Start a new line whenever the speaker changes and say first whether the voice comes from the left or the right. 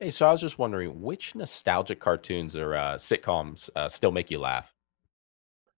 left: Hey, so I was just wondering, which nostalgic cartoons or sitcoms still make you laugh?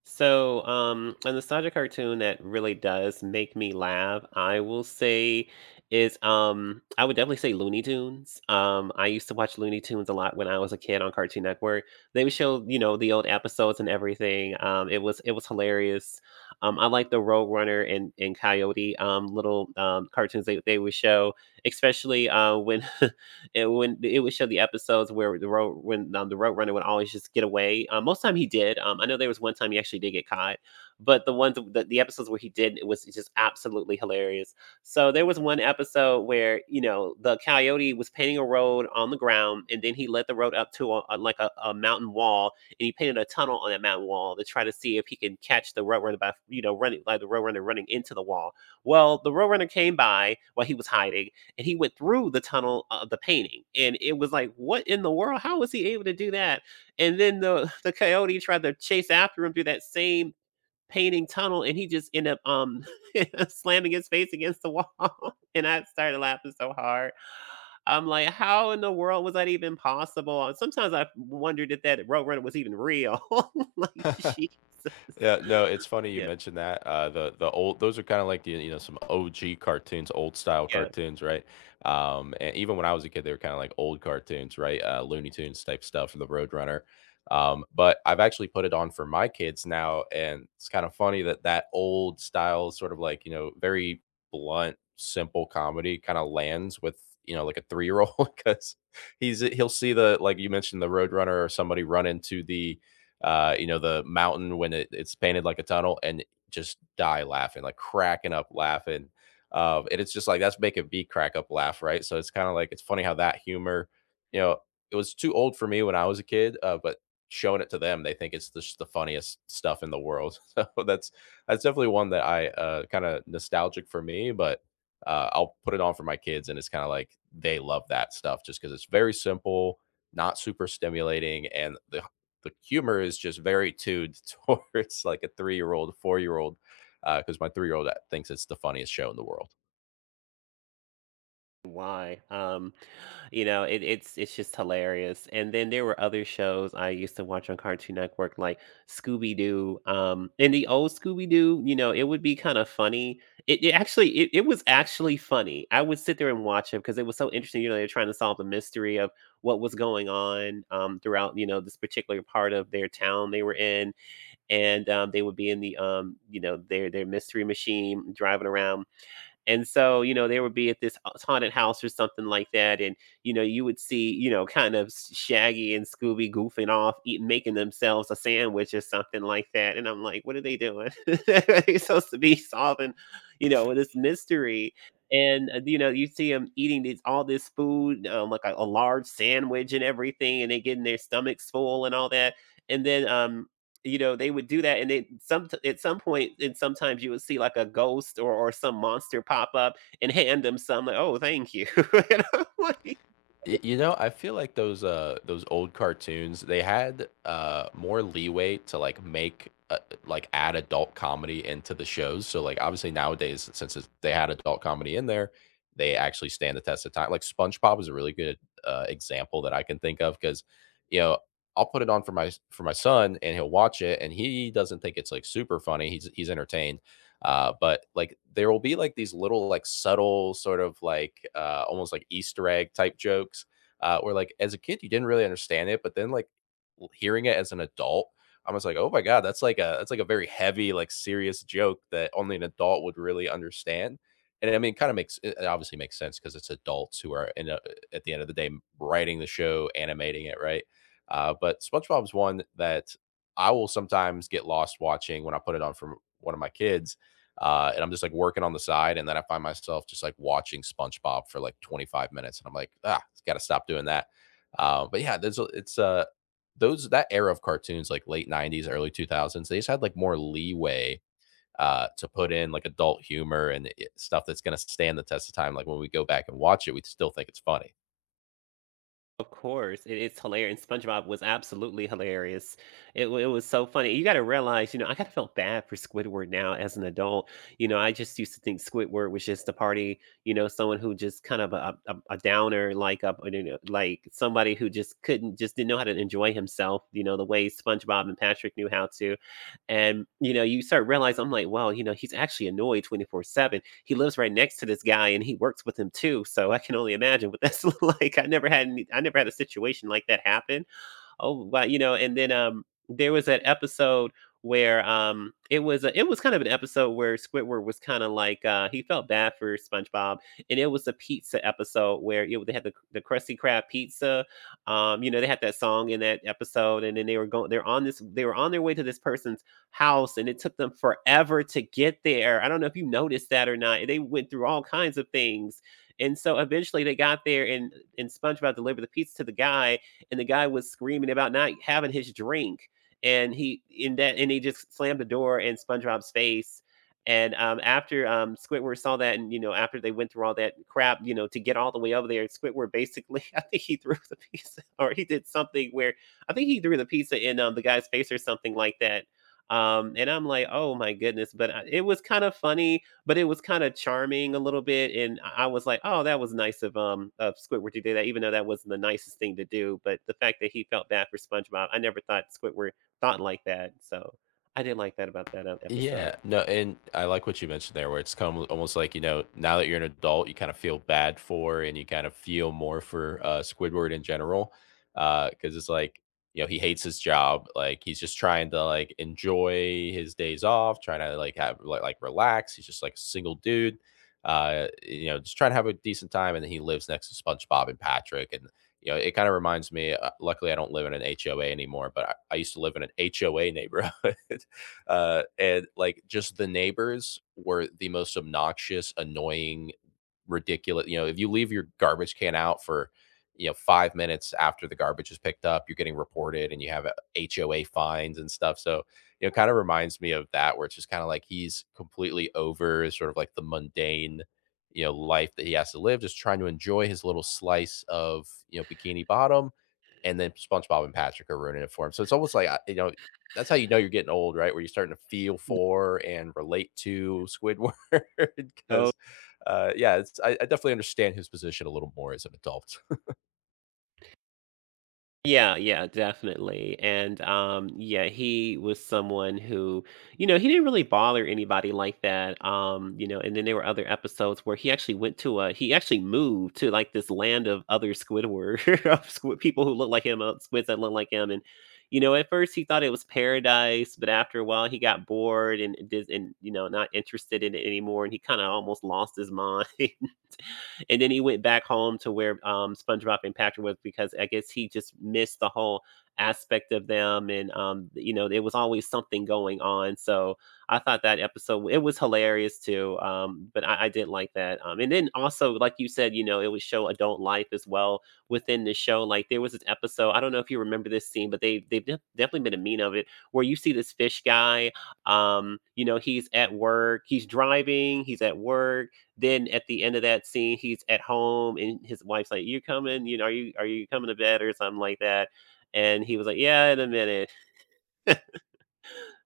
right: A nostalgic cartoon that really does make me laugh, I will say, is I would definitely say Looney Tunes. I used to watch Looney Tunes a lot when I was a kid on Cartoon Network. They would show, you know, the old episodes and everything. It was hilarious. I like the Road Runner and Coyote little cartoons they would show, especially when and when it would show the episodes where the road runner would always just get away. Most time he did. I know there was one time he actually did get caught, but the episodes where he did it was just absolutely hilarious. So there was one episode where you know the coyote was painting a road on the ground, and then he led the road up to a mountain wall, and he painted a tunnel on that mountain wall to try to see if he can catch the roadrunner by you know running like the roadrunner running into the wall. Well, the roadrunner came by while he was hiding, and he went through the tunnel of the painting, and it was like, what in the world, how was he able to do that? And then the the coyote tried to chase after him through that same painting tunnel, and he just ended up slamming his face against the wall and I started laughing so hard. I'm like, how in the world was that even possible? And sometimes I wondered if that roadrunner was even real like Jesus.
left: Yeah, no, it's funny you
right: Yeah.
left: mentioned that. The old, those are kind of like the, you know, some OG cartoons, old style
right: Yeah.
left: cartoons, right? And even when I was a kid, they were kind of like old cartoons, right? Looney Tunes type stuff, the Roadrunner. But I've actually put it on for my kids now, and it's kind of funny that that old style, sort of like, you know, very blunt, simple comedy, kind of lands with, you know, like a 3 year old because he'll see, the like you mentioned, the Roadrunner or somebody run into the you know, the mountain when it's painted like a tunnel and just die laughing, like cracking up laughing. And it's just like that's making me crack up laugh, right? So it's kind of like it's funny how that humor, you know, it was too old for me when I was a kid, but showing it to them, they think it's just the funniest stuff in the world. So that's definitely one that I, kind of nostalgic for me, but I'll put it on for my kids, and it's kind of like they love that stuff just because it's very simple, not super stimulating, and the humor is just very tuned towards like a 3 year old, 4 year old, because my 3 year old thinks it's the funniest show in the world.
right: why You know, it's just hilarious. And then there were other shows I used to watch on Cartoon Network, like Scooby Doo. And the old Scooby Doo, you know, it would be kind of funny. It was actually funny. I would sit there and watch it because it was so interesting. You know, they're trying to solve the mystery of what was going on throughout, you know, this particular part of their town they were in, and they would be in you know, their mystery machine driving around, and so, you know, they would be at this haunted house or something like that. And, you know, you would see, you know, kind of Shaggy and Scooby goofing off, eating, making themselves a sandwich or something like that. And I'm like, what are they doing? They're supposed to be solving, you know, this mystery. And, you know, you see them eating all this food, like a large sandwich and everything, and they getting their stomachs full and all that. And then you know, they would do that, and they some at some point, and sometimes you would see like a ghost or some monster pop up and hand them some. Like, oh, thank you. And I'm like,
left: You know, I feel like those old cartoons, they had more leeway to like make like add adult comedy into the shows. So like, obviously, nowadays, since it's, they had adult comedy in there, they actually stand the test of time. Like SpongeBob is a really good example that I can think of, cuz, you know, I'll put it on for my son and he'll watch it and he doesn't think it's like super funny. He's entertained, but like there will be like these little like subtle sort of like, almost like Easter egg type jokes, where like as a kid you didn't really understand it, but then like hearing it as an adult, I was like, oh my god, that's like a, that's like a very heavy, like serious joke that only an adult would really understand. And I mean, kind of makes it, it obviously makes sense because it's adults who are in a, at the end of the day, writing the show, animating it, right? But SpongeBob's one that I will sometimes get lost watching when I put it on from one of my kids, and I'm just like working on the side, and then I find myself just like watching SpongeBob for like 25 minutes, and I'm like, ah, got to stop doing that. But yeah, it's those, that era of cartoons, like late 90s, early 2000s, they just had like more leeway to put in like adult humor and stuff that's gonna stand the test of time. Like when we go back and watch it, we still think it's funny.
right: of course, it's hilarious. SpongeBob was absolutely hilarious. It was so funny. You got to realize, you know, I kind of felt bad for Squidward now as an adult. You know, I just used to think Squidward was just a party, you know, someone who just kind of a downer, like you know, like somebody who just couldn't, just didn't know how to enjoy himself. You know, the way SpongeBob and Patrick knew how to. And, you know, you start realizing, I'm like, well, you know, he's actually annoyed 24/7. He lives right next to this guy and he works with him too. So I can only imagine what that's like. I never had a situation like that happen. "Oh, wow," you know, and then, there was that episode where, it was kind of an episode where Squidward was kinda like, he felt bad for SpongeBob, and it was a pizza episode where, you know, they had the Krusty Krab pizza, you know, they had that song in that episode, and then they were on their way to this person's house, and it took them forever to get there. I don't know if you noticed that or not, they went through all kinds of things, and so eventually they got there, and SpongeBob delivered the pizza to the guy, and the guy was screaming about not having his drink, and he just slammed the door in SpongeBob's face. And after Squidward saw that, and you know, after they went through all that crap, you know, to get all the way over there, Squidward basically, I think he threw the pizza, or he did something where I think he threw the pizza in the guy's face or something like that. And I'm like, oh my goodness! But it was kind of funny, but it was kinda charming a little bit, and I was like, "Oh, that was nice of Squidward to do that," even though that wasn't the nicest thing to do, but the fact that he felt bad for SpongeBob, I never thought Squidward thought like that, so I did not like that about that, episode.
left: Yeah, no, and I like what you mentioned there, where it's come almost like, you know, now that you're an adult, you kind of feel bad for, and you kind of feel more for, Squidward in general. Because it's like, you know, he hates his job. Like, he's just trying to like enjoy his days off, trying to like have like relax. He's just like a single dude, you know, just trying to have a decent time. And then he lives next to SpongeBob and Patrick. And, you know, it kind of reminds me, luckily, I don't live in an HOA anymore, but I used to live in an HOA neighborhood. And like just the neighbors were the most obnoxious, annoying, ridiculous. You know, if you leave your garbage can out for, you know, 5 minutes after the garbage is picked up, you're getting reported and you have HOA fines and stuff. So, you know, kind of reminds me of that, where it's just kind of like he's completely over sort of like the mundane, you know, life that he has to live, just trying to enjoy his little slice of, you know, Bikini Bottom. And then SpongeBob and Patrick are ruining it for him. So it's almost like, you know, that's how you know you're getting old, right? Where you're starting to feel for and relate to Squidward
right: Oh,
left: because yeah, it's, I definitely understand his position a little more as an adult.
right: yeah, yeah, definitely. And yeah, he was someone who, you know, he didn't really bother anybody like that. You know, and then there were other episodes where he actually moved to like this land of other Squidward of squid, people who look like him, squids that look like him, and you know, at first he thought it was paradise, but after a while he got bored and did and you know, not interested in it anymore, and he kind of almost lost his mind. And then he went back home to where SpongeBob and Patrick was, because I guess he just missed the whole aspect of them. And, you know, there was always something going on. So I thought that episode, it was hilarious too. But I did like that. And then also, like you said, you know, it would show adult life as well within the show. Like there was this episode, I don't know if you remember this scene, but they've definitely made a mean of it where you see this fish guy you know he's driving, he's at work, then at the end of that scene, he's at home and his wife's like, "You coming? You know, are you coming to bed or something like that?" And he was like, "Yeah, in a minute."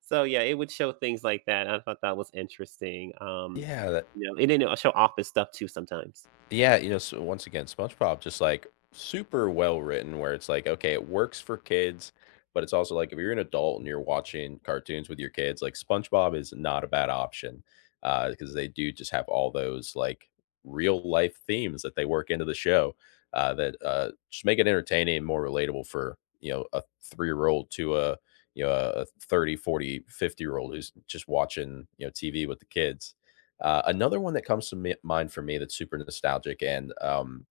right: So yeah, it would show things like that. I thought that was interesting.
left: Yeah,
right: You know, it didn't show office stuff too sometimes.
left: yeah, you know, so once again, SpongeBob, just like super well written, where it's like, okay, it works for kids, but it's also like if you're an adult and you're watching cartoons with your kids, like SpongeBob is not a bad option, because they do just have all those like real life themes that they work into the show, that just make it entertaining and more relatable for, you know, a 3 year old to a, you know, a 30, 40, 50 year old who's just watching, you know, tv with the kids. Another one that comes to mind for me that's super nostalgic, and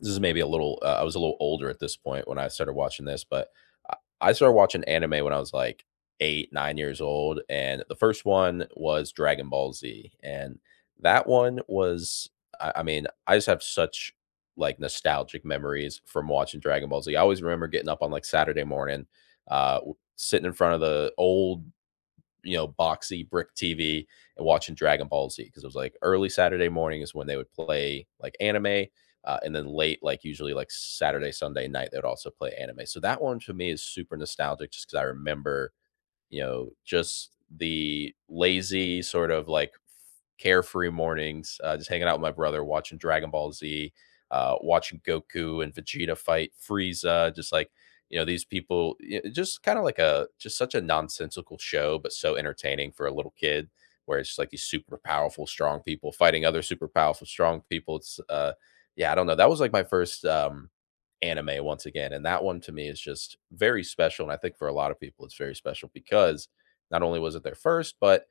left: this is maybe a little, I was a little older at this point when I started watching this, but I I started watching anime when I was like eight, 9 years old. And the first one was Dragon Ball Z. And that one was, I mean, I just have such like nostalgic memories from watching Dragon Ball Z. I always remember getting up on like Saturday morning, sitting in front of the old, you know, boxy brick TV and watching Dragon Ball Z because it was like early Saturday morning is when they would play like anime. And then late, like usually like Saturday, Sunday night, they would also play anime. So that one to me is super nostalgic just because I remember, you know, just the lazy sort of like carefree mornings, just hanging out with my brother, watching Dragon Ball Z, watching Goku and Vegeta fight Frieza, just like, you know, these people, just kind of like a, just such a nonsensical show, but so entertaining for a little kid. Where it's just like these super powerful, strong people fighting other super powerful, strong people. It's yeah, I don't know. That was like my first anime, once again. And that one to me is just very special. And I think for a lot of people, it's very special because not only was it their first, but,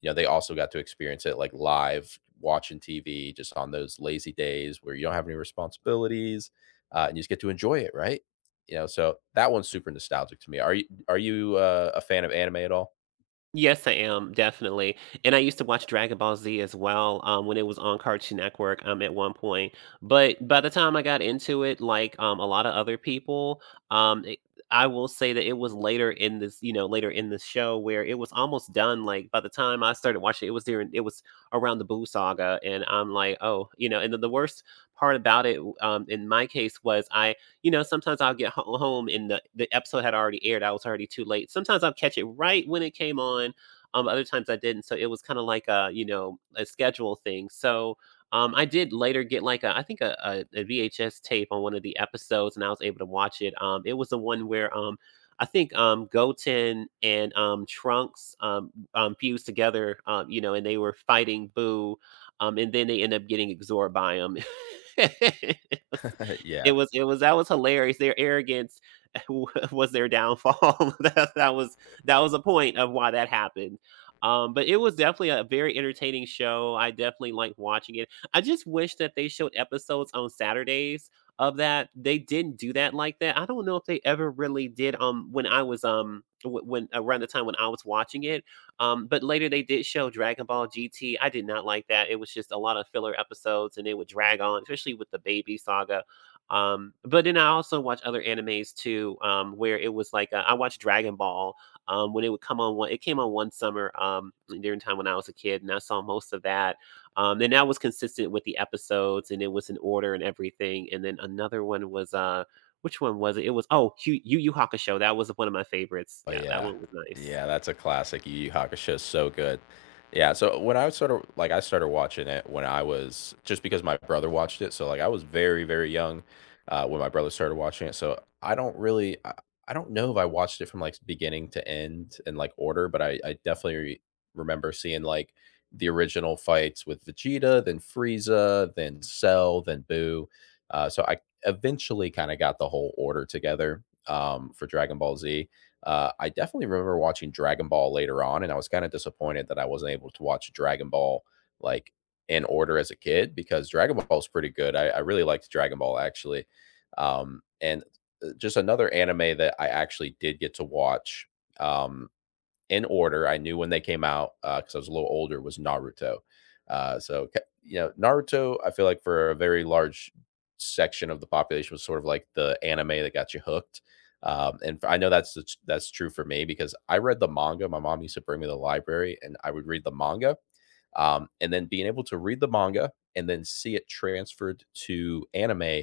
left: you know, they also got to experience it like live, watching TV, just on those lazy days where you don't have any responsibilities, and you just get to enjoy it, right? You know, so that one's super nostalgic to me. Are you a fan of anime at all?
right: Yes, I am, definitely, and I used to watch Dragon Ball Z as well, when it was on Cartoon Network, at one point, but by the time I got into it, a lot of other people, it I will say that it was later in this, you know, later in the show where it was almost done, like, by the time I started watching it was during it was around the Boo Saga, and I'm like, "Oh," you know, and the worst part about it, in my case was I you know, sometimes I'll get home, and the episode had already aired. I was already too late. Sometimes I'll catch it right when it came on. Other times I didn't. So it was kind of like you know, a schedule thing. So I did later get like I think VHS tape on one of the episodes and I was able to watch it. It was the one where, I think Goten and Trunks fused together, you know, and they were fighting Boo, and then they end up getting absorbed by him.
left: Yeah.
right: It was that was hilarious. Their arrogance was their downfall. That was a point of why that happened. But it was definitely a very entertaining show. I definitely liked watching it. I just wish that they showed episodes on Saturdays of that. They didn't do that like that. I don't know if they ever really did, when I was, w when around the time when I was watching it. But later they did show Dragon Ball GT. I did not like that. It was just a lot of filler episodes, and it would drag on, especially with the Baby Saga. But then I also watch other animes too, where it was like I watched Dragon Ball when it would come on one. It came on one summer during time when I was a kid, and I saw most of that. And that was consistent with the episodes, and it was in order and everything. And then another one was which one was it? It was Yu Yu Hakusho. That was one of my favorites.
left: Oh,
right: Yeah, that
left: yeah.
right: one was nice.
left: Yeah, that's a classic. Yu Yu Hakusho is so good. Yeah, so when I was sort of like, I started watching it when I was, just because my brother watched it, so, like, I was very, very young, when my brother started watching it, so I don't really. I don't know if I watched it from, like, beginning to end in, like, order, but I definitely remember seeing, like, the original fights with Vegeta, then Frieza, then Cell, then Boo, so I eventually kinda got the whole order together, for Dragon Ball Z. I definitely remember watching Dragon Ball later on, and I was kind of disappointed that I wasn't able to watch Dragon Ball like in order as a kid because Dragon Ball is pretty good. I really liked Dragon Ball actually, and just another anime that I actually did get to watch. Um, in order. I knew when they came out because I was a little older. Was Naruto. So you know, Naruto, I feel like for a very large section of the population was sort of like the anime that got you hooked. And I know that's that's true for me because I read the manga. My mom used to bring me to the library, and I would read the manga. And then being able to read the manga and then see it transferred to anime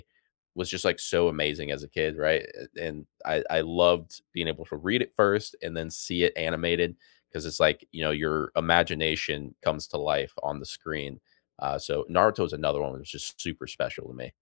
left: was just like so amazing as a kid, right? And I loved being able to read it first and then see it animated because it's like, you know, your imagination comes to life on the screen. So Naruto is another one that was just super special to me.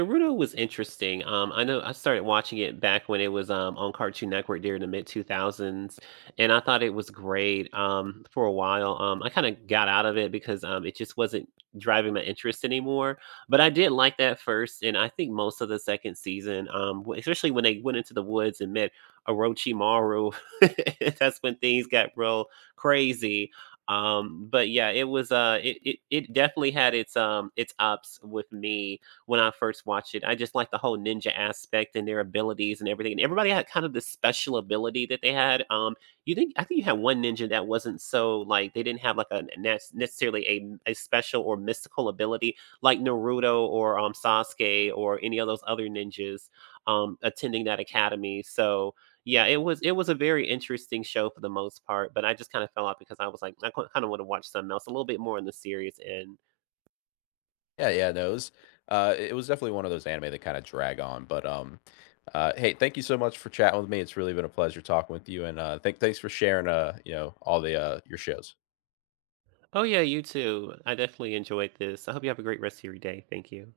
right: Naruto was interesting. I know I started watching it back when it was on Cartoon Network during the mid 2000s, and I thought it was great for a while. I kind of got out of it because it just wasn't driving my interest anymore. But I did like that first, and I think most of the second season, especially when they went into the woods and met Orochimaru, that's when things got real crazy. But yeah, it was it definitely had its ups with me when I first watched it. I just like the whole ninja aspect and their abilities and everything. And everybody had kind of this special ability that they had. You think I think you had one ninja that wasn't so like they didn't have like a necessarily a special or mystical ability like Naruto or Sasuke or any of those other ninjas attending that academy. So yeah, it was a very interesting show for the most part, but I just kind of fell off because I was like I kind of want to watch something else a little bit more in the series and.
left: Yeah, yeah, no, it was definitely one of those anime that kind of drag on. But hey, thank you so much for chatting with me. It's really been a pleasure talking with you, and thanks for sharing, you know, all the, your shows.
right: Oh yeah, you too. I definitely enjoyed this. I hope you have a great rest of your day. Thank you.